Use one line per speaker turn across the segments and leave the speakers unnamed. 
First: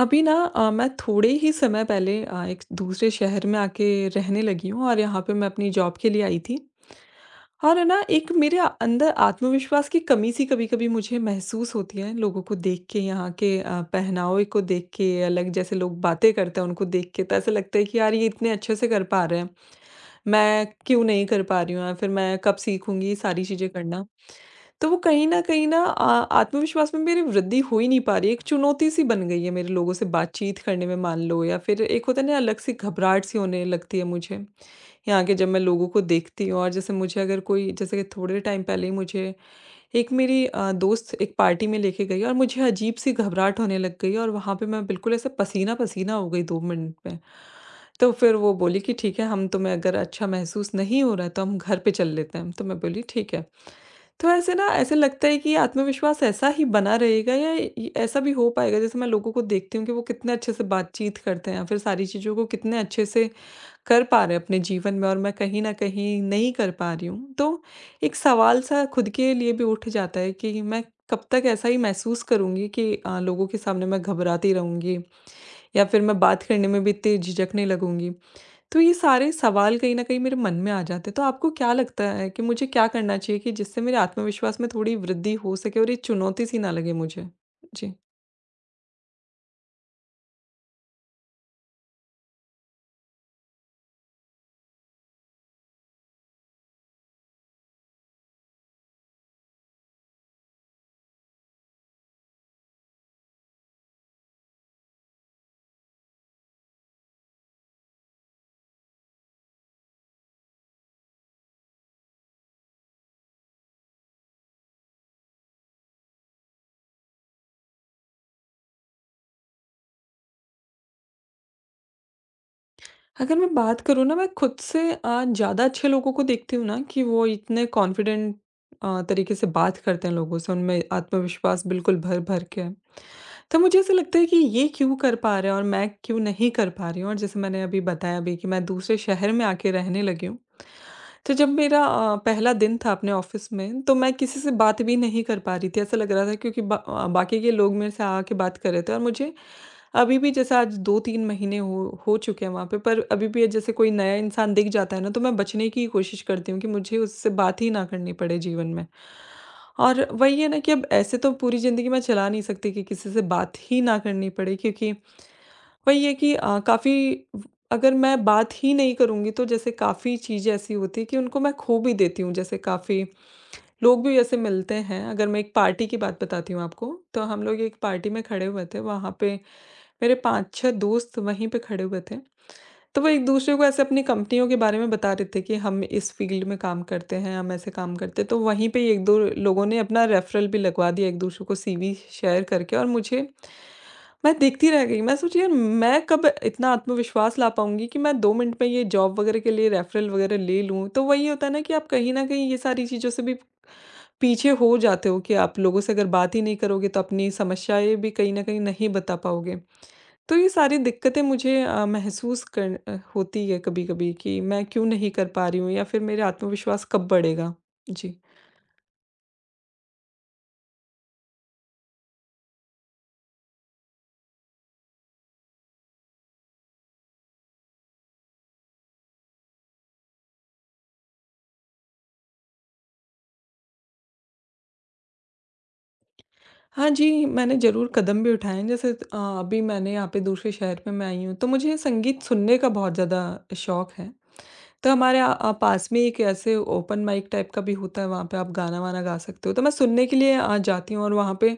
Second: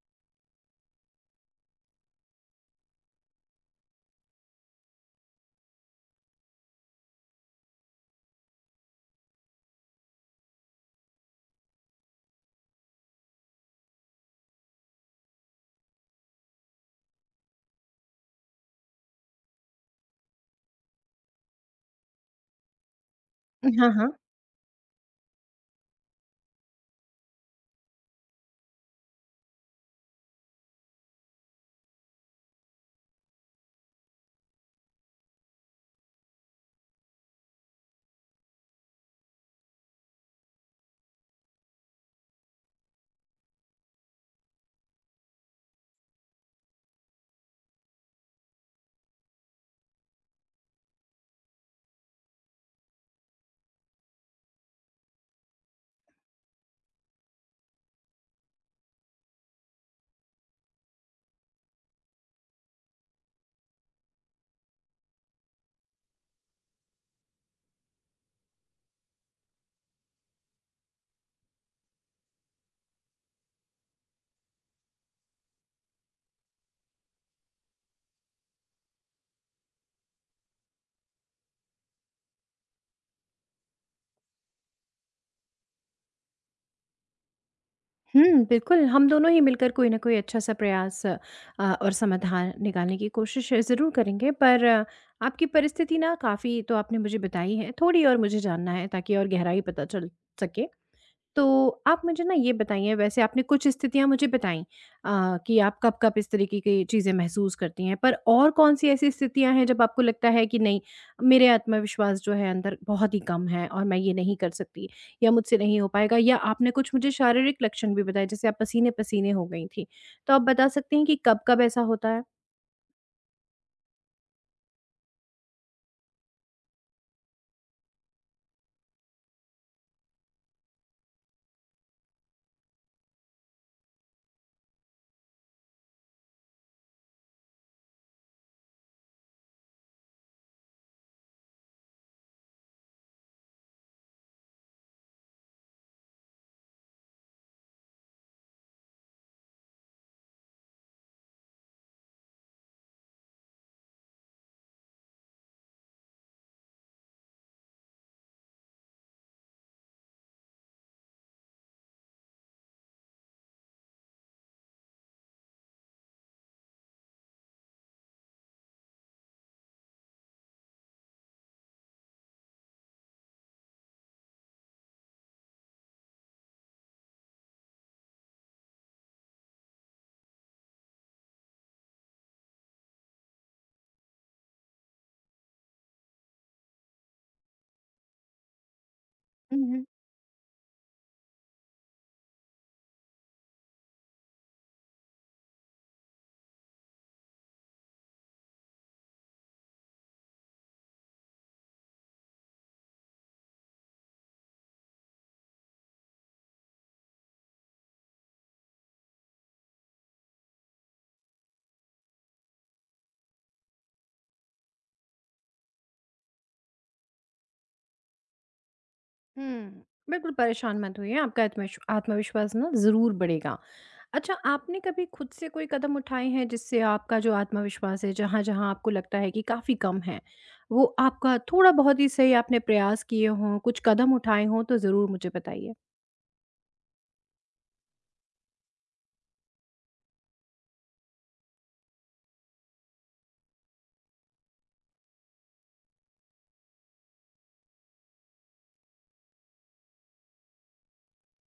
अभी ना मैं थोड़े ही समय पहले एक दूसरे शहर में आके रहने लगी हूँ और यहाँ पे मैं अपनी जॉब के लिए आई थी। और है ना, एक मेरे अंदर आत्मविश्वास की कमी सी कभी-कभी मुझे महसूस होती है, लोगों को देख के, यहाँ के पहनावे को देख के। अलग जैसे लोग बातें करते हैं, उनको देख के तो ऐसा लगता है कि यार, ये इतने अच्छे से कर पा रहे हैं। मैं क्यों नहीं कर पा रही हूँ, या फिर मैं कब सीखूँगी ये सारी चीज़ें
हाँ,
करना।
हाँ।
तो वो कहीं न कहीं ना, आत्मविश्वास में मेरी वृद्धि हो ही नहीं पा रही है। एक चुनौती-सी बन गई है मेरे, लोगों से बातचीत करने में, मान लो। या फिर एक होता है ना, अलग-सी घबराहट-सी होने लगती है मुझे। यहाँ के जब मैं लोगों को देखती हूँ, और जैसे मुझे, अगर कोई, जैसे कि थोड़े टाइम पहले ही मुझे एक मेरी दोस्त एक पार्टी में लेके गई, और मुझे अजीब सी घबराहट होने लग गई, और वहाँ पे मैं बिल्कुल ऐसे पसीना-पसीना हो गई 2 मिनट में। तो फिर वो बोली कि ठीक है, हम तुम्हें अगर अच्छा महसूस नहीं हो रहा है तो हम घर पे चल लेते हैं। तो मैं बोली, ठीक है। तो ऐसे ना, ऐसे लगता है कि आत्मविश्वास ऐसा ही बना रहेगा, या ये ऐसा भी हो पाएगा जैसे मैं लोगों को देखती हूँ कि वो कितने अच्छे से बातचीत करते हैं, या फिर सारी चीज़ों को कितने अच्छे से कर पा रहे हैं अपने जीवन में, और मैं कहीं न कहीं नहीं कर पा रही हूँ। तो एक सवाल-सा खुद के लिए भी उठ जाता है कि मैं कब तक ऐसा ही महसूस करूँगी, कि लोगों के सामने मैं घबराती रहूँगी, या फिर मैं बात करने में भी इतनी झिझकने लगूँगी। तो ये सारे सवाल कहीं न कहीं मेरे मन में आ जाते हैं। तो आपको क्या लगता है, कि मुझे क्या करना चाहिए, कि जिससे मेरे आत्मविश्वास में थोड़ी वृद्धि हो सके, और ये चुनौती सी ना लगे मुझे? जी।
हुँ, बिल्कुल, हम दोनों ही मिलकर कोई न कोई अच्छा-सा प्रयास और समाधान निकालने की कोशिश ज़रूर करेंगे, पर आपकी परिस्थिति ना काफ़ी तो आपने मुझे बताई है, थोड़ी और मुझे जानना है ताकि और गहराई पता चल सके। तो आप मुझे ना ये बताइए, वैसे आपने कुछ स्थितियाँ मुझे बताईं कि आप कब-कब इस तरीके की चीज़ें महसूस करती हैं, पर और कौन-सी ऐसी स्थितियाँ हैं जब आपको लगता है कि नहीं, मेरे आत्मविश्वास जो है अंदर बहुत ही कम है और मैं ये नहीं कर सकती या मुझसे नहीं हो पाएगा, या आपने कुछ मुझे शारीरिक लक्षण भी बताए, जैसे आप पसीने-पसीने हो गई थीं। तो आप बता सकती हैं कि कब-कब ऐसा होता है?
अगर मैं बात करूँ ना, मैं खुद से ज़्यादा अच्छे लोगों को देखती हूँ ना, कि वो इतने कॉन्फिडेंट तरीके से बात करते हैं लोगों से, उनमें आत्मविश्वास बिल्कुल भर-भर के है। तो मुझे ऐसा लगता है कि ये क्यों कर पा रहे हैं और मैं क्यों नहीं कर पा रही हूँ, और जैसे मैंने अभी बताया भी कि मैं दूसरे शहर में आके रहने लगी हूँ। तो जब मेरा पहला दिन था अपने ऑफ़िस में, तो मैं किसी से बात भी नहीं कर पा रही थी। ऐसा लग रहा था, क्योंकि बाकी के लोग मेरे से आके बात कर रहे थे, और मुझे अभी भी, जैसे आज 2-3 महीने हो चुके हैं वहाँ पे, पर अभी भी जैसे कोई नया इंसान दिख जाता है ना, तो मैं बचने की कोशिश करती हूँ कि मुझे उससे बात ही ना करनी पड़े जीवन में। और वही है ना, कि अब ऐसे तो पूरी ज़िंदगी मैं चला नहीं सकती कि किसी से बात ही ना करनी पड़े, क्योंकि वही है कि काफ़ी, अगर मैं बात ही नहीं करूँगी तो जैसे काफ़ी चीज़ें ऐसी होती है कि उनको मैं खो भी देती हूँ। जैसे काफ़ी लोग भी ऐसे मिलते हैं, अगर मैं एक पार्टी की बात बताती हूँ आपको, तो हम लोग एक पार्टी में खड़े हुए थे, वहाँ पे मेरे 5-6 दोस्त वहीं पे खड़े हुए थे। तो वो एक-दूसरे को ऐसे अपनी कंपनियों के बारे में बता रहे थे कि हम इस फ़ील्ड में काम करते हैं, हम ऐसे काम करते हैं। तो वहीं पे 1-2
हुँ,
लोगों ने
हुँ।
अपना रेफ़रल भी लगवा दिया एक-दूसरे को सीवी शेयर करके, और मुझे मैं देखती रह गई। मैं सोची यार, मैं कब इतना आत्मविश्वास ला पाऊँगी कि मैं 2 मिनट में ये जॉब वगैरह के लिए रेफ़रल वगैरह ले लूँ। तो वही होता है ना, कि आप कहीं न कहीं ये सारी चीज़ों से भी पीछे हो जाते हो, कि आप लोगों से अगर बात ही नहीं करोगे तो अपनी समस्याएँ भी कहीं न कहीं नहीं बता पाओगे। तो ये सारी दिक्कतें मुझे होती है कभी-कभी, कि मैं क्यों नहीं कर पा रही हूँ या फिर मेरा आत्मविश्वास कब बढ़ेगा? जी।
हुँ। बिल्कुल परेशान मत होइए, आपका आत्मविश्वास ना ज़रूर बढ़ेगा। अच्छा, आपने कभी खुद से कोई कदम उठाए हैं जिससे आपका जो आत्मविश्वास है, जहाँ-जहाँ आपको लगता है कि काफ़ी कम है, वो आपका थोड़ा बहुत ही सही आपने प्रयास किए हों, कुछ कदम उठाए हों तो ज़रूर मुझे बताइए?
हाँ जी, मैंने ज़रूर कदम भी उठाए हैं, जैसे अभी मैंने यहाँ पे दूसरे शहर में मैं आई हूँ, तो मुझे संगीत सुनने का बहुत ज़्यादा शौक है। तो हमारे पास में एक ऐसे ओपन माइक टाइप का भी होता है, वहाँ पे आप गाना-वाना गा सकते हो। तो मैं सुनने के लिए जाती हूँ, और वहाँ पे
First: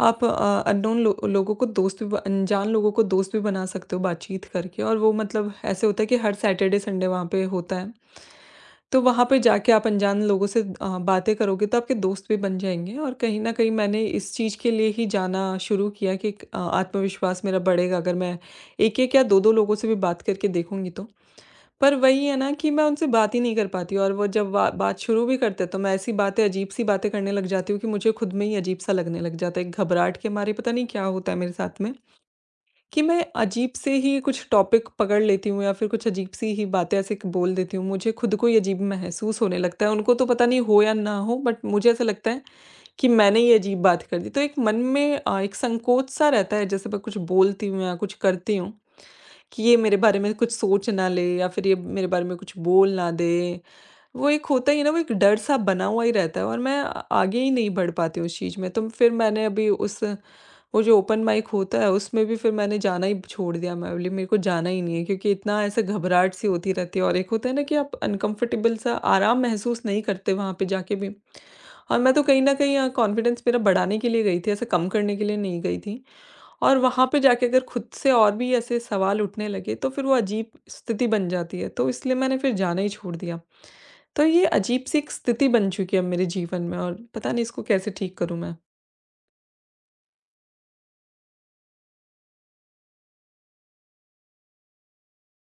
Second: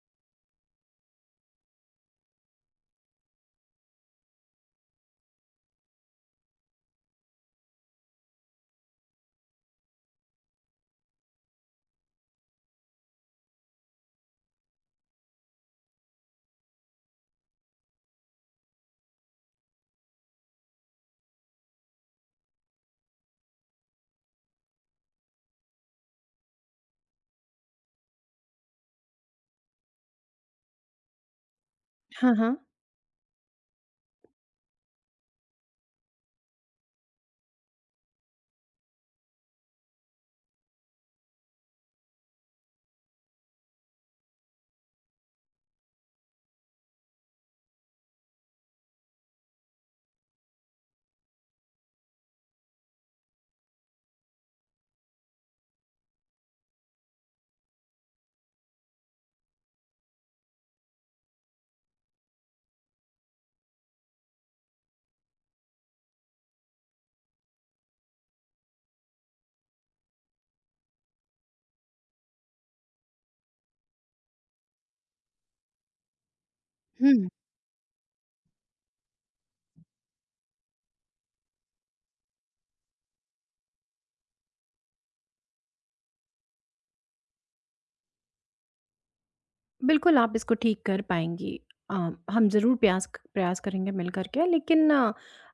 आप अननोन लो लोगों को दोस्त भी ब अनजान लोगों को दोस्त भी बना सकते हो बातचीत करके, और वो मतलब ऐसे होता है कि हर सैटरडे, संडे वहाँ पे होता है। तो वहाँ पे जाके आप अनजान लोगों से बातें करोगे तो आपके दोस्त भी बन जाएँगे, और कहीं न कहीं मैंने इस चीज़ के लिए ही जाना शुरू किया, कि एक आत्मविश्वास मेरा बढ़ेगा, अगर मैं 1-1 या 2-2 लोगों से भी बात करके देखूँगी तो। पर वही है ना, कि मैं उनसे बात ही नहीं कर पाती हूँ, और वो जब बा बात शुरू भी करते हैं तो मैं ऐसी बातें, अजीब-सी बातें करने लग जाती हूँ, कि मुझे खुद में ही अजीब-सा लगने लग जाता है। एक घबराहट के मारे पता नहीं क्या होता है मेरे साथ में,
हाँ, हाँ।
कि मैं अजीब से ही कुछ टॉपिक पकड़ लेती हूँ, या फिर कुछ अजीब-सी ही बातें ऐसे क बोल देती हूँ। मुझे खुद को ही अजीब महसूस होने लगता है। उनको तो पता नहीं हो या ना हो, बट मुझे ऐसा लगता है कि मैंने ये अजीब बात कर दी। तो एक मन में एक संकोच-सा रहता है, जैसे मैं कुछ बोलती हूँ या कुछ करती हूँ, कि ये मेरे बारे में कुछ सोच ना ले, या फिर ये मेरे बारे में कुछ बोल ना दे। वो एक होता ही है ना, वो एक डर सा बना हुआ ही रहता है, और मैं आ आगे ही नहीं बढ़ पाती उस चीज़ में। तो फिर मैंने अभी उस वो जो ओपन माइक होता है उसमें भी फिर मैंने जाना ही छोड़ दिया। मैं बोली मेरे को जाना ही नहीं है, क्योंकि इतना ऐसे घबराहट सी होती रहती है, और एक होता है ना, कि आप अनकम्फर्टेबल सा, आराम महसूस नहीं करते वहाँ पे जाके भी। और मैं तो कहीं न कहीं कॉन्फिडेंस मेरा बढ़ाने के लिए गई थी, ऐसे कम करने के लिए नहीं गई थी। और वहाँ पे
हुँ।
जाके अगर खुद से और भी ऐसे सवाल उठने लगे तो फिर वो अजीब स्थिति बन जाती है, तो इसलिए मैंने फिर जाना ही छोड़ दिया। तो ये अजीब-सी एक स्थिति बन चुकी है अब मेरे जीवन में, और पता नहीं इसको कैसे ठीक करूँ मैं।
बिल्कुल, आप इसको ठीक कर पाएँगी। अ, हम ज़रूर प्रयास करेंगे मिल कर के, लेकिन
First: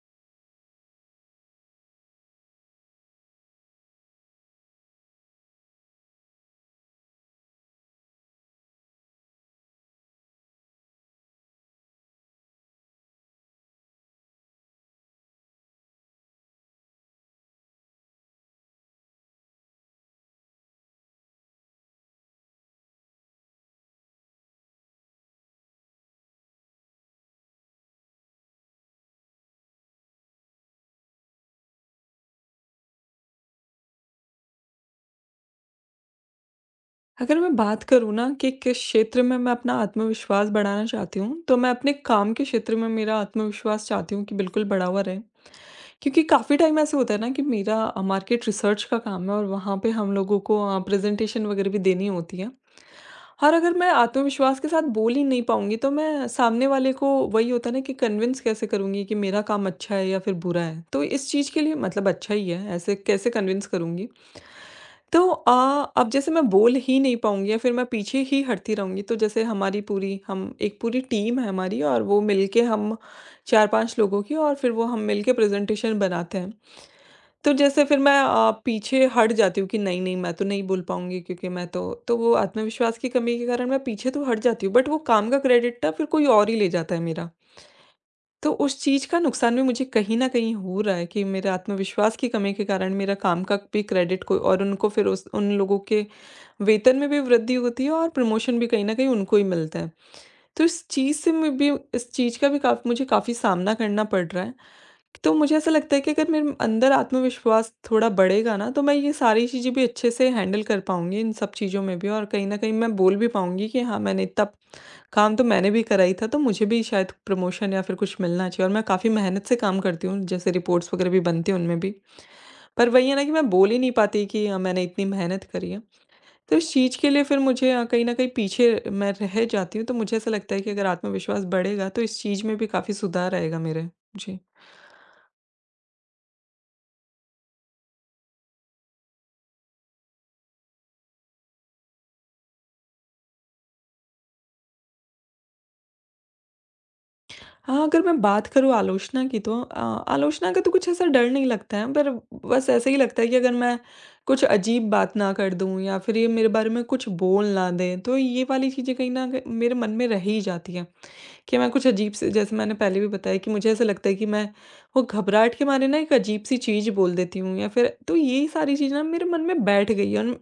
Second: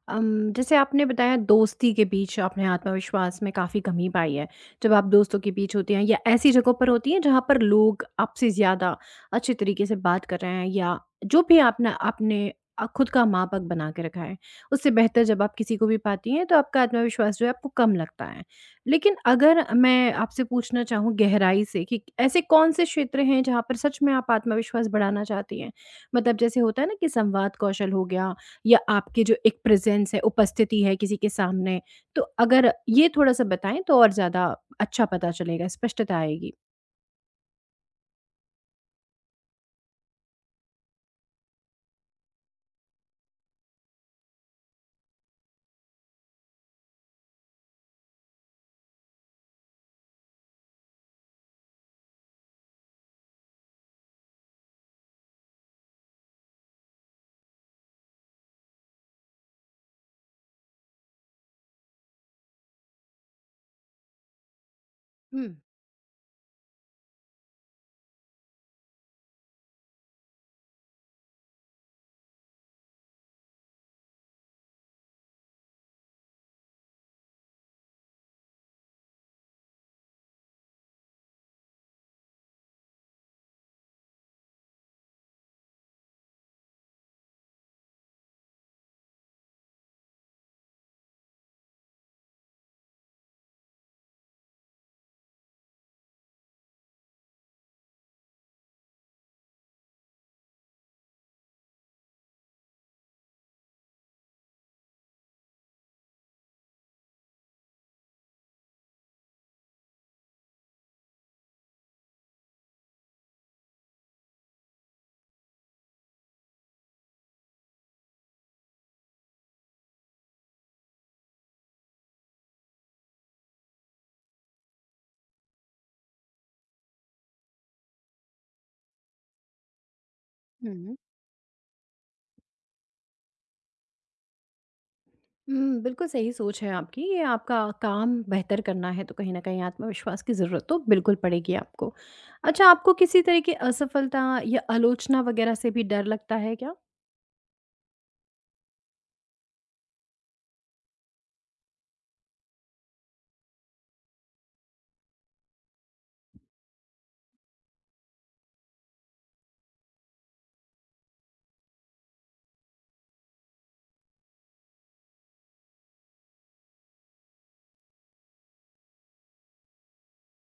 जैसे आपने बताया, दोस्ती के बीच आपने आत्मविश्वास में काफ़ी कमी पाई है। जब आप दोस्तों के बीच होती हैं या ऐसी जगहों पर होती हैं जहाँ पर लोग आपसे ज़्यादा अच्छे तरीके से बात कर रहे हैं, या जो भी आपने आपने अ, खुद का मापक बना के रखा है, उससे बेहतर जब आप किसी को भी पाती हैं, तो आपका आत्मविश्वास जो है आपको कम लगता है। लेकिन अगर मैं आपसे पूछना चाहूँ गहराई से कि ऐसे कौन से क्षेत्र हैं जहाँ पर सच में आप आत्मविश्वास बढ़ाना चाहती हैं? मतलब जैसे होता है ना कि संवाद कौशल हो गया, या आपके जो एक प्रेज़ेंस है, उपस्थिति है किसी के सामने, तो अगर ये थोड़ा-सा बताएँ तो और ज़्यादा अच्छा पता चलेगा, स्पष्टता आएगी।
अगर मैं बात करूँ ना, कि किस क्षेत्र में मैं अपना आत्मविश्वास बढ़ाना चाहती हूँ, तो मैं अपने काम के क्षेत्र में मेरा आत्मविश्वास चाहती हूँ कि बिल्कुल बढ़ा हुआ रहे। क्योंकि काफ़ी टाइम ऐसे होता है ना, कि मेरा मार्केट रिसर्च का काम है, और वहाँ पे हम लोगों को प्रेज़ेंटेशन वगैरह भी देनी होती है। और अगर मैं आत्मविश्वास के साथ बोल ही नहीं पाऊँगी, तो मैं सामने वाले को, वही होता है ना, कि कन्विंस कैसे करूँगी कि मेरा काम अच्छा है या फिर बुरा है। तो इस चीज़ के लिए मतलब अच्छा ही है, ऐसे कैसे कन्विंस करूँगी। तो
हुँ,
अब जैसे मैं बोल ही नहीं पाऊँगी, या फिर मैं पीछे ही हटती रहूँगी, तो जैसे हमारी पूरी हम एक पूरी टीम है हमारी, और वो मिलके हम 4-5 लोगों की, और फिर वो हम मिलके प्रेज़ेंटेशन बनाते हैं। तो जैसे फिर मैं पीछे हट जाती हूँ कि नहीं-नहीं, मैं तो नहीं बोल पाऊँगी, क्योंकि मैं तो वो आत्मविश्वास की कमी के कारण मैं पीछे तो हट जाती हूँ, बट वो काम का क्रेडिट ना फिर कोई और ही ले जाता है मेरा। तो उस चीज़ का नुकसान भी मुझे कहीं न कहीं हो रहा है, कि मेरे आत्मविश्वास की कमी के कारण मेरा काम का भी क्रेडिट को और उनको, फिर उस उन लोगों के वेतन में भी वृद्धि होती है, और प्रमोशन भी कहीं न कहीं उनको ही मिलता है। तो इस चीज़ से मैं भी, इस चीज़ का भी काफ़ मुझे काफ़ी सामना करना पड़ रहा है। तो मुझे ऐसा लगता है कि अगर मेरे अंदर आत्मविश्वास थोड़ा बढ़ेगा ना, तो मैं ये सारी चीज़ें भी अच्छे से हैंडल कर पाऊँगी इन सब चीज़ों में भी, और कहीं न कहीं मैं बोल भी पाऊँगी कि हाँ, मैंने इतना काम तो मैंने भी करा ही था, तो मुझे भी शायद प्रमोशन या फिर कुछ मिलना चाहिए, और मैं काफ़ी मेहनत से काम करती हूँ, जैसे रिपोर्ट्स वगैरह भी बनती हैं उनमें भी। पर वही है ना, कि मैं बोल ही नहीं पाती कि मैंने इतनी मेहनत करी है। तो इस चीज़ के लिए फिर मुझे कहीं न कहीं पीछे मैं रह जाती हूँ, तो मुझे ऐसा लगता है कि अगर
हुँ।
आत्मविश्वास बढ़ेगा, तो इस चीज़ में भी काफ़ी सुधार आएगा मेरे। जी।
हुँ, बिल्कुल सही सोच है आपकी। ये आपका काम बेहतर करना है, तो कहीं न कहीं आत्मविश्वास की ज़रूरत तो बिल्कुल पड़ेगी आपको। अच्छा, आपको किसी तरह की असफलता या आलोचना वग़ैरह से भी डर लगता है क्या?
हाँ, अगर मैं बात करूँ आलोचना की, तो आलोचना का तो कुछ ऐसा डर नहीं लगता है, पर बस ऐसे ही लगता है कि अगर मैं कुछ अजीब बात ना कर दूँ, या फिर ये मेरे बारे में कुछ बोल ना दें, तो ये वाली चीज़ें कहीं न कहीं मेरे मन में रह ही जाती हैं, कि मैं कुछ अजीब से, जैसे मैंने पहले भी बताया कि मुझे ऐसा लगता है कि मैं वो घबराहट के मारे ना, एक अजीब-सी चीज़ बोल देती हूँ, या फिर तो ये सारी चीज़ ना मेरे मन में बैठ गई है, और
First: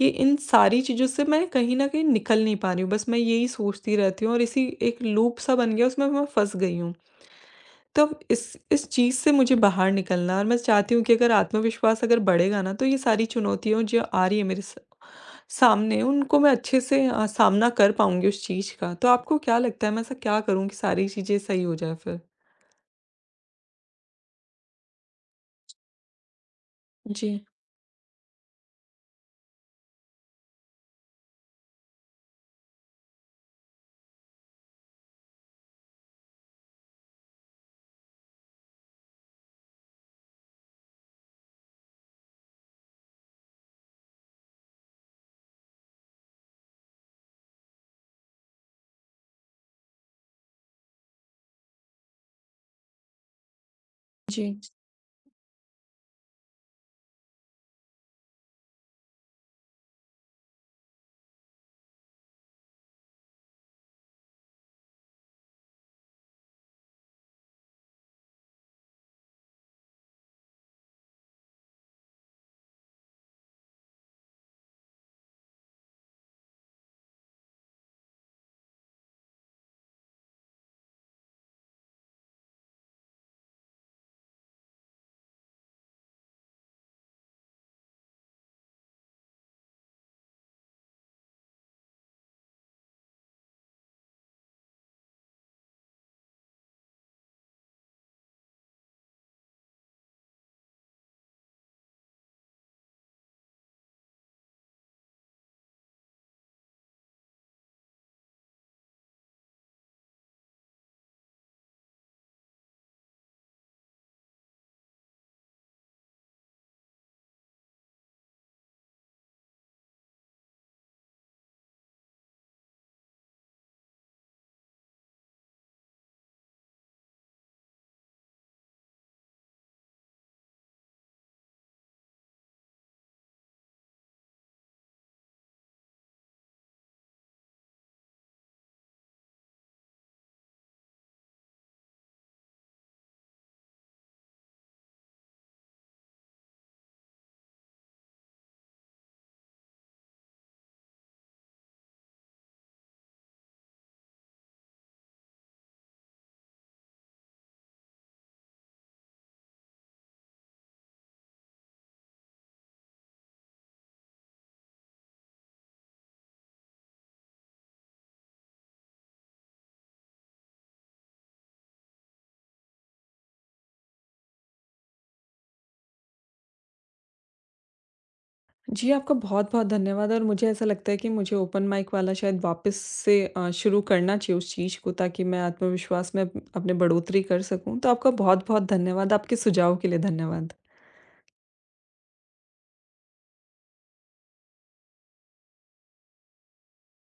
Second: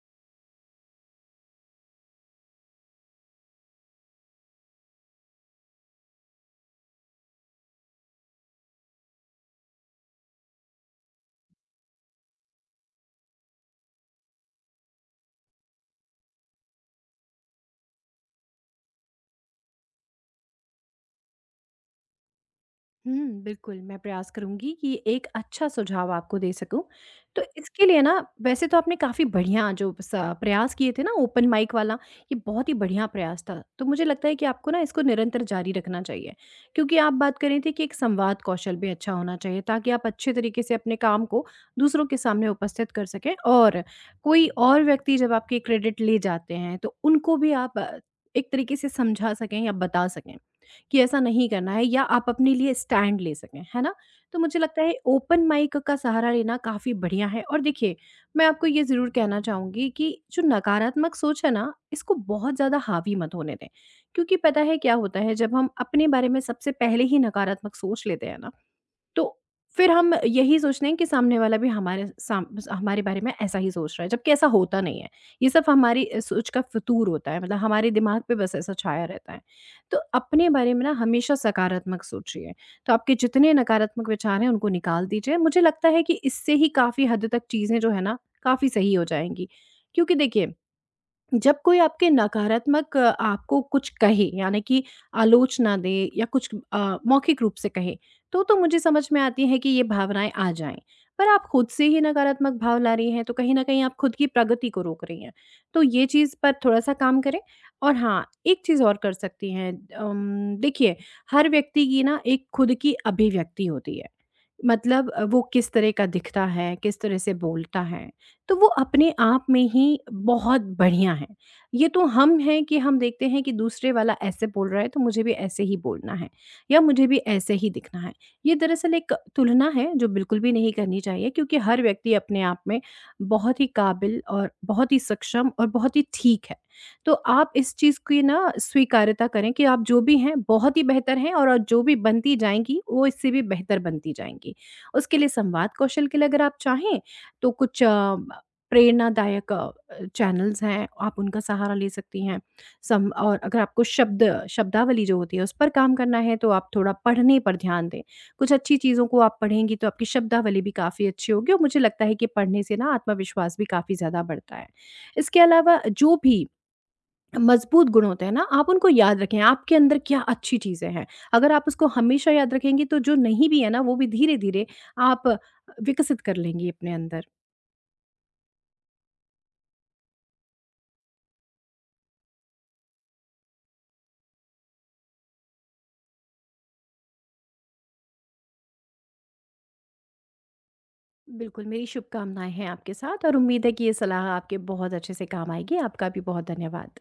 ये इन सारी चीज़ों से मैं कहीं न कहीं निकल नहीं पा रही हूँ। बस मैं यही सोचती रहती हूँ, और इसी एक लूप-सा बन गया, उसमें मैं फँस गई हूँ। तब इस चीज़ से मुझे बाहर निकलना, और मैं चाहती हूँ कि अगर आत्मविश्वास अगर बढ़ेगा ना, तो ये सारी चुनौतियाँ जो आ रही है मेरे स सामने, उनको मैं अच्छे से सामना कर पाऊँगी उस चीज़ का। तो आपको क्या लगता है, मैं ऐसा क्या करूँ कि सारी चीज़ें सही हो जाए फिर?
हुँ, बिल्कुल, मैं प्रयास करूँगी कि एक अच्छा सुझाव आपको दे सकूँ। तो
जी,
इसके लिए ना, वैसे तो आपने काफ़ी बढ़िया जो स प्रयास किए थे ना, ओपन माइक वाला, ये बहुत ही बढ़िया प्रयास था। तो मुझे लगता है कि आपको ना इसको निरंतर जारी रखना चाहिए। क्योंकि आप बात कर रहे थे कि एक संवाद कौशल भी अच्छा होना चाहिए ताकि आप अच्छे तरीके से अपने काम को दूसरों के सामने उपस्थित कर सकें, और कोई और व्यक्ति जब आपके क्रेडिट ले जाते हैं, तो उनको भी आप एक तरीके से समझा सकें या बता सकें। कि ऐसा नहीं करना है, या आप अपने लिए स्टैंड ले सकें, है ना? तो
जी।
मुझे लगता है ओपन माइक का सहारा लेना काफ़ी बढ़िया है, और देखिए, मैं आपको ये ज़रूर कहना चाहूँगी कि जो नकारात्मक सोच है ना, इसको बहुत ज़्यादा हावी मत होने दें। क्योंकि पता है क्या होता है, जब हम अपने बारे में सबसे पहले ही नकारात्मक सोच लेते हैं ना, तो फिर हम यही सोचते हैं कि सामने वाला भी हमारे बारे में ऐसा ही सोच रहा है, जबकि ऐसा होता नहीं है। ये सब हमारी सोच का फ़ितूर होता है, मतलब हमारे दिमाग पे बस ऐसा छाया रहता है। तो अपने बारे में ना हमेशा सकारात्मक सोचिए, तो आपके जितने नकारात्मक विचार हैं उनको निकाल दीजिए। मुझे लगता है कि इससे ही काफ़ी हद तक चीज़ें जो है ना, काफ़ी सही हो जाएँगी। क्योंकि देखिए, जब कोई आपके नकारात्मक आपको कुछ कहे, यानी कि आलोचना दे या कुछ मौखिक रूप से कहे, तो मुझे समझ में आती है कि ये भावनाएं आ जाएं, पर आप खुद से ही नकारात्मक भाव ला रही हैं, तो कहीं ना कहीं आप खुद की प्रगति को रोक रही हैं। तो ये चीज़ पर थोड़ा सा काम करें। और हाँ, एक चीज़ और कर सकती हैं। देखिए, हर व्यक्ति की ना एक खुद की अभिव्यक्ति होती है, मतलब वो किस तरह का दिखता है, किस तरह से बोलता है, तो वो अपने आप में ही बहुत बढ़िया है। ये तो हम हैं कि हम देखते हैं कि दूसरे वाला ऐसे बोल रहा है तो मुझे भी ऐसे ही बोलना है, या मुझे भी ऐसे ही दिखना है। ये दरअसल एक तुलना है जो बिल्कुल भी नहीं करनी चाहिए, क्योंकि हर व्यक्ति अपने आप में बहुत ही काबिल और बहुत ही सक्षम और बहुत ही ठीक है। तो आप इस चीज़ की ना स्वीकार्यता करें कि आप जो भी हैं बहुत ही बेहतर हैं, और जो भी बनती जाएँगी वो इससे भी बेहतर बनती जाएँगी। उसके लिए, संवाद कौशल के लिए अगर आप चाहें तो कुछ प्रेरणादायक चैनल्स हैं, आप उनका सहारा ले सकती हैं। सम और अगर आपको शब्दावली जो होती है उस पर काम करना है, तो आप थोड़ा पढ़ने पर ध्यान दें। कुछ अच्छी चीज़ों को आप पढ़ेंगी तो आपकी शब्दावली भी काफ़ी अच्छी होगी, और मुझे लगता है कि पढ़ने से ना आत्मविश्वास भी काफ़ी ज़्यादा बढ़ता है। इसके अलावा जो भी मज़बूत गुण होते हैं ना, आप उनको याद रखें, आपके अंदर क्या अच्छी चीज़ें हैं। अगर आप उसको हमेशा याद रखेंगी तो जो नहीं भी है ना, वो भी धीरे-धीरे आप विकसित कर लेंगी अपने अंदर।
जी, आपका बहुत-बहुत धन्यवाद, और मुझे ऐसा लगता है कि मुझे ओपन माइक वाला शायद वापस से शुरू करना चाहिए उस चीज़ को, ताकि मैं आत्मविश्वास में अप अपने बढ़ोतरी कर सकूँ। तो आपका बहुत-बहुत धन्यवाद, आपके सुझाव के लिए धन्यवाद।
बिल्कुल, मेरी शुभकामनाएँ हैं आपके साथ और उम्मीद है कि ये सलाह आपके बहुत अच्छे से काम आएगी। आपका भी बहुत धन्यवाद।